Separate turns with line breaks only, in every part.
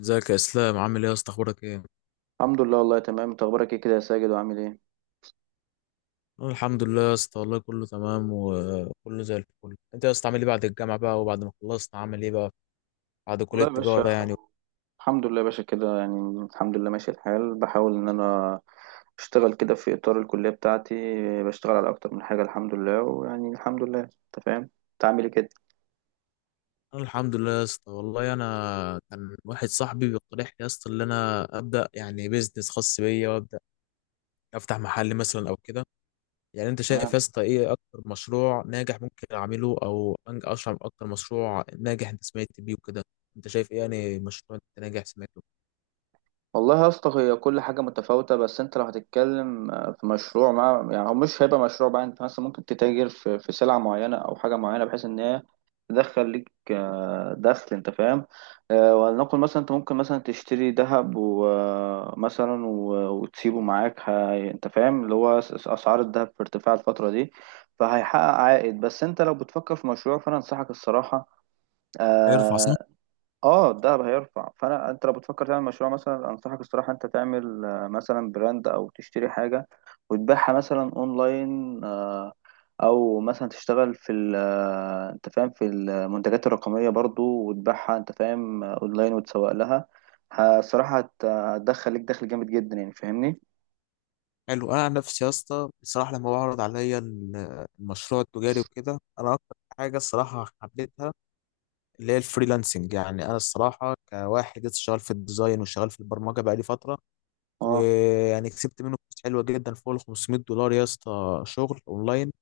ازيك يا اسلام؟ عامل ايه يا اسطى؟ اخبارك ايه؟
الحمد لله والله تمام. انت اخبارك ايه كده يا ساجد؟ وعامل ايه؟
أنا الحمد لله يا اسطى، والله كله تمام وكله زي الفل. انت يا اسطى عامل ايه بعد الجامعه بقى؟ وبعد ما خلصت عامل ايه بقى؟ بعد كليه
والله يا باشا.
التجاره يعني.
الحمد لله يا باشا كده، يعني الحمد لله ماشي الحال. بحاول ان انا اشتغل كده في اطار الكليه بتاعتي، بشتغل على اكتر من حاجه الحمد لله. ويعني الحمد لله انت فاهم. انت عامل ايه كده؟
انا الحمد لله يا اسطى، والله انا كان واحد صاحبي بيقترح لي يا اسطى ان انا ابدا يعني بيزنس خاص بيا، وابدا افتح محل مثلا او كده. يعني انت شايف يا اسطى ايه اكتر مشروع ناجح ممكن اعمله، او اشرح اكتر مشروع ناجح انت سمعت بيه وكده. انت شايف ايه يعني مشروع انت ناجح سمعته؟
والله يا اسطى هي كل حاجة متفاوتة. بس انت لو هتتكلم في مشروع، مع يعني هو مش هيبقى مشروع بقى. انت مثلا ممكن تتاجر في سلعة معينة او حاجة معينة بحيث ان هي تدخل ليك دخل. انت فاهم؟ ولنقل مثلا انت ممكن مثلا تشتري ذهب ومثلا وتسيبه معاك. انت فاهم اللي هو اسعار الذهب في ارتفاع الفترة دي، فهيحقق عائد. بس انت لو بتفكر في مشروع فانا انصحك الصراحة.
هيرفع.
آه، اه الدهب هيرفع. فانا انت لو بتفكر تعمل مشروع مثلا انصحك الصراحه انت تعمل مثلا براند او تشتري حاجه وتبيعها مثلا اونلاين. او مثلا تشتغل في انت فاهم في المنتجات الرقميه برضو وتبيعها. انت فاهم اونلاين وتسوق لها. الصراحه هتدخل لك دخل جامد جدا يعني فاهمني.
حلو. انا عن نفسي يا اسطى بصراحه لما بعرض عليا المشروع التجاري وكده، انا اكتر حاجه الصراحه حبيتها اللي هي الفريلانسنج. يعني انا الصراحه كواحد لسه شغال في الديزاين وشغال في البرمجه بقالي فتره،
اه
ويعني كسبت منه فلوس حلوه جدا فوق ال 500 دولار يا اسطى، شغل اونلاين.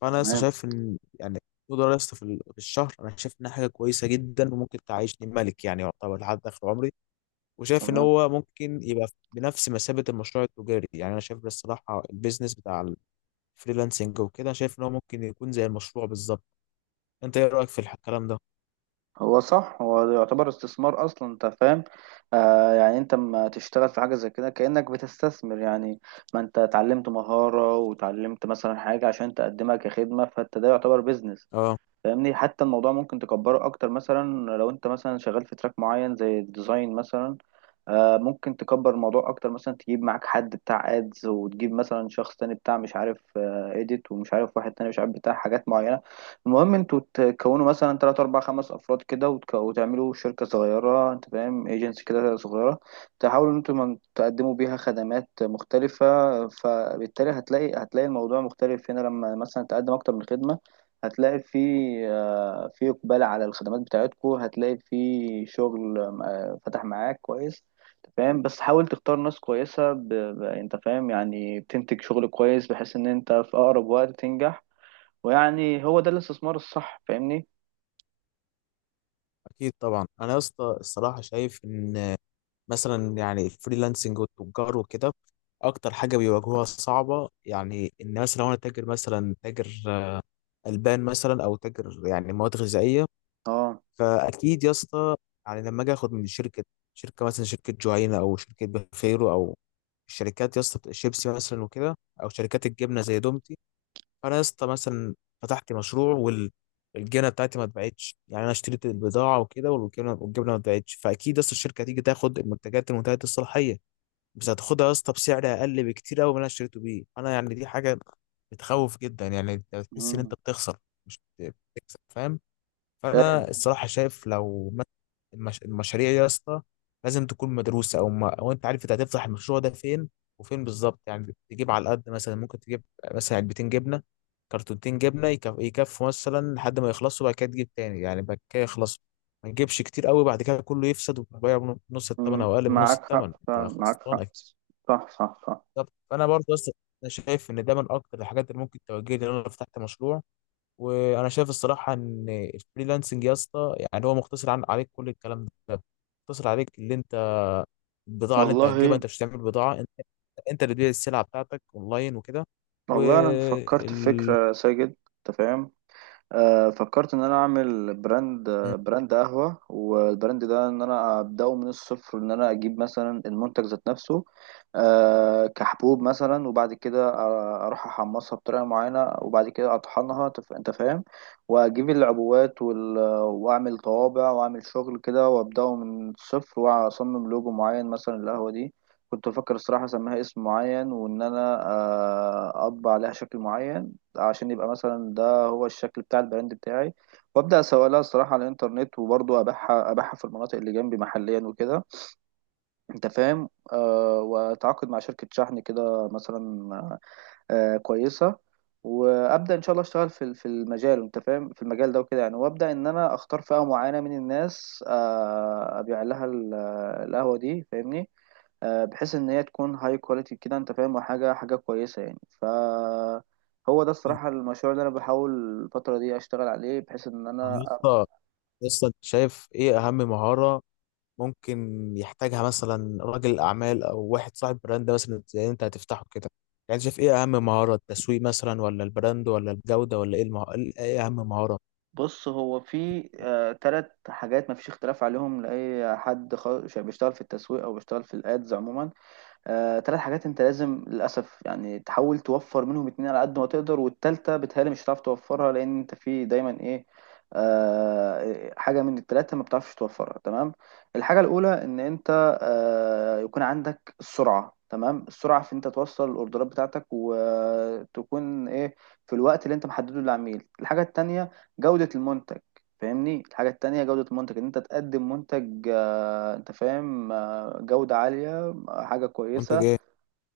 فانا لسه
تمام
شايف ان يعني 100 دولار يا اسطى في في الشهر، انا شايف انها حاجه كويسه جدا وممكن تعيشني ملك يعني، يعتبر لحد اخر عمري. وشايف ان
تمام.
هو ممكن يبقى بنفس مثابه المشروع التجاري. يعني انا شايف الصراحه البيزنس بتاع فريلانسنج وكده، شايف ان هو ممكن يكون زي المشروع بالظبط. انت ايه رايك في الكلام ده؟
هو صح. هو ده يعتبر استثمار اصلا انت فاهم. يعني انت لما تشتغل في حاجه زي كده كانك بتستثمر يعني. ما انت اتعلمت مهاره وتعلمت مثلا حاجه عشان تقدمها كخدمه، فانت ده يعتبر بيزنس
اه.
فاهمني. حتى الموضوع ممكن تكبره اكتر مثلا، لو انت مثلا شغال في تراك معين زي الديزاين مثلا ممكن تكبر الموضوع اكتر. مثلا تجيب معاك حد بتاع ادز، وتجيب مثلا شخص تاني بتاع مش عارف اديت، ومش عارف واحد تاني مش عارف بتاع حاجات معينة. المهم انتوا تكونوا مثلا تلات اربع خمس افراد كده، وتعملوا شركة صغيرة انت فاهم، ايجنسي كده صغيرة، تحاولوا ان انتوا تقدموا بيها خدمات مختلفة. فبالتالي هتلاقي الموضوع مختلف هنا لما مثلا تقدم اكتر من خدمة. هتلاقي في اقبال على الخدمات بتاعتكو، هتلاقي في شغل فتح معاك كويس. أنت فاهم. بس حاول تختار ناس كويسة انت فاهم، يعني بتنتج شغل كويس بحيث ان انت في اقرب وقت تنجح، ويعني هو ده الاستثمار الصح فاهمني.
اكيد طبعا. انا يا اسطى الصراحه شايف ان مثلا يعني الفريلانسنج والتجار وكده، اكتر حاجه بيواجهوها صعبه، يعني ان مثلا لو انا تاجر، مثلا تاجر البان مثلا، او تاجر يعني مواد غذائيه،
اه.
فاكيد يا اسطى يعني لما اجي اخد من شركه مثلا، شركه جوعينا او شركه بخيرو، او الشركات يا اسطى بتاع شيبسي مثلا وكده، او شركات الجبنه زي دومتي. انا يا اسطى مثلا فتحت مشروع، والجبنه بتاعتي ما اتباعتش. يعني انا اشتريت البضاعه وكده، والجبنه ما اتباعتش، فاكيد يا اسطى الشركه هتيجي تاخد المنتجات المنتهيه الصلاحيه، بس هتاخدها يا اسطى بسعر اقل بكتير قوي من اللي انا اشتريته بيه انا. يعني دي حاجه بتخوف جدا، يعني أنت بتحس ان انت
مم.
بتخسر مش بتكسب، فاهم.
فاهم.
فانا الصراحه شايف لو المشاريع يا اسطى لازم تكون مدروسه، او ما... او انت عارف انت هتفتح المشروع ده فين، وفين بالظبط. يعني تجيب على قد مثلا، ممكن تجيب مثلا علبتين جبنه، كرتونتين جبنه، يكفوا مثلا لحد ما يخلصوا، بعد كده تجيب تاني يعني، بعد كده يخلصوا. ما تجيبش كتير قوي بعد كده كله يفسد، وتبيع بنص الثمن
مم.
او اقل بنص
معاك
الثمن،
حق
انت
فعلا، معاك
خسران
حق.
اكيد.
صح صح صح.
بالظبط. فانا برضه اصلا انا شايف ان ده من اكتر الحاجات اللي ممكن توجهني ان انا لو فتحت مشروع. وانا شايف الصراحه ان الفريلانسنج يا اسطى يعني هو مختصر عن، عليك كل الكلام ده، مختصر عليك اللي انت، البضاعه اللي انت هتجيبها،
والله.
انت مش هتعمل بضاعه انت. انت اللي تبيع السلعه بتاعتك اونلاين وكده.
والله انا فكرت في
وال.
فكرة، ساجد. انت فاهم؟ فكرت ان انا اعمل براند. براند قهوة. والبراند ده ان انا ابداه من الصفر، ان انا اجيب مثلا المنتج ذات نفسه كحبوب مثلا. وبعد كده اروح احمصها بطريقة معينة، وبعد كده اطحنها انت فاهم، واجيب العبوات واعمل طوابع واعمل شغل كده، وابداه من الصفر، واصمم لوجو معين مثلا للقهوة دي. كنت بفكر الصراحة أسميها اسم معين، وإن أنا أطبع عليها شكل معين عشان يبقى مثلا هو الشكل بتاع البراند بتاعي. وابدا اسوق لها الصراحه على الانترنت، وبرضه ابيعها في المناطق اللي جنبي محليا وكده. انت فاهم واتعاقد مع شركه شحن كده مثلا كويسه، وابدا ان شاء الله اشتغل في المجال انت فاهم، في المجال ده وكده يعني. وابدا ان انا اختار فئه معينه من الناس ابيع لها القهوه دي فاهمني. بحيث ان هي تكون هاي كواليتي كده انت فاهم، وحاجه كويسه يعني. هو ده الصراحة المشروع اللي أنا بحاول الفترة دي أشتغل عليه، بحيث إن
طب
أنا
يا اسطى، يا اسطى انت شايف ايه اهم مهاره ممكن يحتاجها مثلا راجل اعمال او واحد صاحب براند، مثلا زي انت هتفتحه كده؟ يعني شايف ايه اهم مهاره؟ التسويق مثلا، ولا البراند، ولا الجوده، ولا ايه ايه اهم مهاره؟
بص، هو في 3 حاجات مفيش اختلاف عليهم لأي حد بيشتغل في التسويق أو بيشتغل في الأدز عموما. 3 حاجات انت لازم للاسف يعني تحاول توفر منهم 2 على قد ما تقدر، والتالتة بتهيألي مش هتعرف توفرها، لان انت في دايما ايه، حاجة من ال3 ما بتعرفش توفرها. تمام. الحاجة الأولى إن أنت يكون عندك السرعة. تمام، السرعة في أنت توصل الأوردرات بتاعتك، وتكون إيه في الوقت اللي أنت محدده للعميل. الحاجة التانية جودة المنتج فاهمني. الحاجة التانية جودة المنتج، إن أنت تقدم منتج أنت فاهم جودة عالية، حاجة
وانت جاي.
كويسة.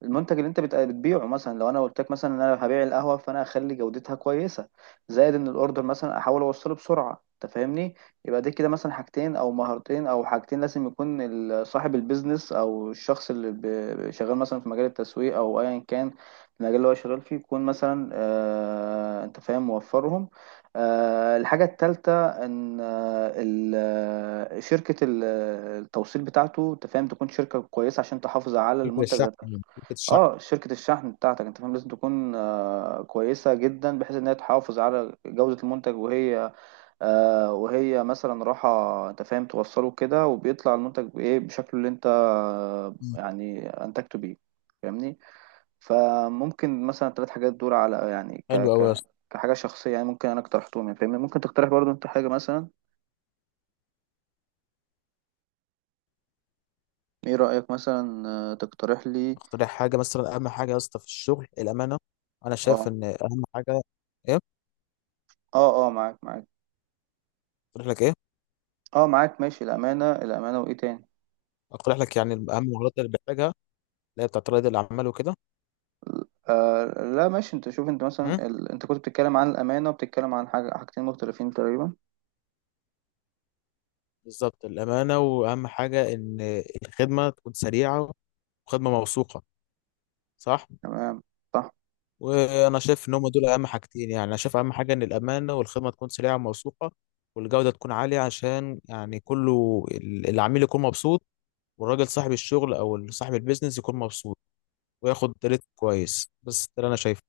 المنتج اللي انت بتبيعه مثلا، لو انا قلت لك مثلا ان انا هبيع القهوه فانا اخلي جودتها كويسه، زائد ان الاوردر مثلا احاول اوصله بسرعه انت فاهمني. يبقى دي كده مثلا حاجتين او مهارتين او حاجتين لازم يكون صاحب البيزنس او الشخص اللي شغال مثلا في مجال التسويق او ايا كان المجال اللي هو شغال فيه، يكون مثلا انت فاهم موفرهم. الحاجه الثالثه ان شركه التوصيل بتاعته انت فاهم، تكون شركه كويسه عشان تحافظ على
شركه
المنتج
الشحن
ده.
يعني، شركه الشحن.
اه، شركة الشحن بتاعتك انت فاهم لازم تكون كويسة جدا، بحيث انها تحافظ على جودة المنتج وهي وهي مثلا راحة انت فاهم توصله كده، وبيطلع المنتج بايه بشكله اللي انت
مم.
يعني انتجته بيه فاهمني. فممكن مثلا 3 حاجات دول على يعني ك
حلو قوي يا
ك
اسطى.
كحاجة شخصية، يعني ممكن انا اقترحتهم يعني فاهمني. ممكن تقترح برضو انت حاجة مثلا. ايه رأيك مثلا تقترح لي.
اقترح حاجه مثلا. اهم حاجه يا اسطى في الشغل الامانه، انا
اه
شايف ان اهم حاجه. ايه؟
اه اه، معاك معاك.
اقترح لك ايه؟
اه معاك ماشي، الأمانة الأمانة. وايه تاني؟
اقترح لك يعني اهم المهارات اللي بحتاجها، اللي هي بتاعت رائد الاعمال وكده.
آه لا ماشي. انت شوف، انت
مم.
مثلا انت كنت بتتكلم عن الامانه وبتتكلم عن حاجه، حاجتين مختلفين تقريبا.
بالظبط. الامانه، واهم حاجه ان الخدمه تكون سريعه وخدمه موثوقه، صح؟
تمام. صح.
وانا شايف ان هم دول اهم حاجتين. يعني انا شايف اهم حاجه ان الامانه، والخدمه تكون سريعه وموثوقه، والجوده تكون عاليه، عشان يعني كله العميل يكون مبسوط، والراجل صاحب الشغل او صاحب البيزنس يكون مبسوط وياخد ريت كويس. بس ده اللي انا شايفه.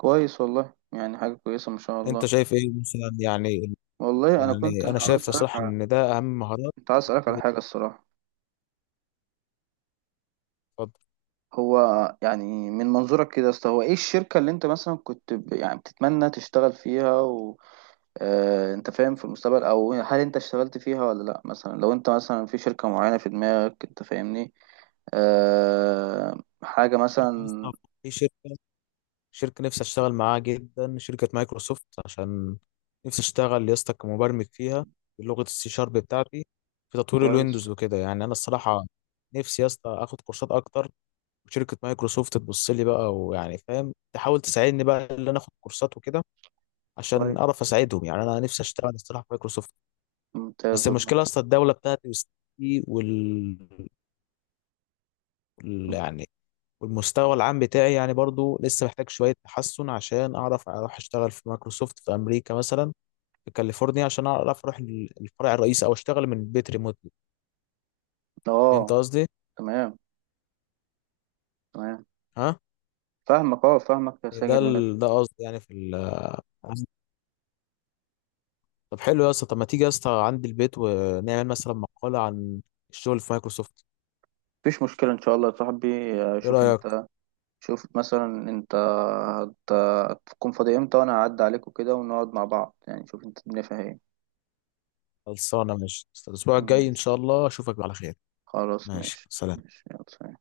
كويس والله، يعني حاجه كويسه ما شاء الله.
انت شايف ايه مثلا يعني؟
والله انا كنت
يعني انا
عايز
شايف
اسالك
صراحة
على.
ان ده اهم مهارات
كنت عايز اسالك على
اللي.
حاجه الصراحه.
بتتفضل.
هو يعني من منظورك كده يا اسطى، هو ايه الشركه اللي انت مثلا كنت يعني بتتمنى تشتغل فيها انت فاهم في المستقبل؟ او هل انت اشتغلت فيها ولا لا؟ مثلا لو انت مثلا في شركه معينه في دماغك انت فاهمني آه حاجه
شركة
مثلا.
لسه- في شركة، شركة نفسي اشتغل معاها جدا، شركة مايكروسوفت، عشان نفسي اشتغل يا اسطى كمبرمج فيها بلغة السي شارب بتاعتي، في تطوير الويندوز
كويس
وكده. يعني انا الصراحة نفسي يا اسطى اخد كورسات اكتر، وشركة مايكروسوفت تبص لي بقى، ويعني فاهم تحاول تساعدني بقى ان انا اخد كورسات وكده، عشان
كويس
اعرف اساعدهم. يعني انا نفسي اشتغل الصراحة في مايكروسوفت. بس
ممتاز والله.
المشكله اصلا الدوله بتاعتي وسياستي وال، يعني والمستوى العام بتاعي يعني برضو لسه محتاج شويه تحسن، عشان اعرف اروح اشتغل في مايكروسوفت في امريكا مثلا، في كاليفورنيا، عشان اعرف اروح الفرع الرئيسي، او اشتغل من البيت ريموتلي. فهمت
اه
قصدي؟
تمام تمام،
ها.
فاهمك اه فاهمك يا
إيه ده
ساجد بجد.
ده قصدي يعني في طب حلو يا اسطى. طب ما تيجي يا اسطى عندي البيت ونعمل مثلا مقاله عن الشغل في مايكروسوفت؟
مفيش مشكلة ان شاء الله يا صاحبي.
ايه
شوف
رايك؟
انت. شوف مثلا انت هتكون فاضي امتى، وانا هعدي عليك وكده ونقعد مع بعض يعني. شوف انت الدنيا فيها ايه.
خلصانه. ماشي. الاسبوع الجاي ان
ماشي.
شاء الله اشوفك على خير.
خلاص
ماشي،
ماشي
سلام.
ماشي. يلا سلام.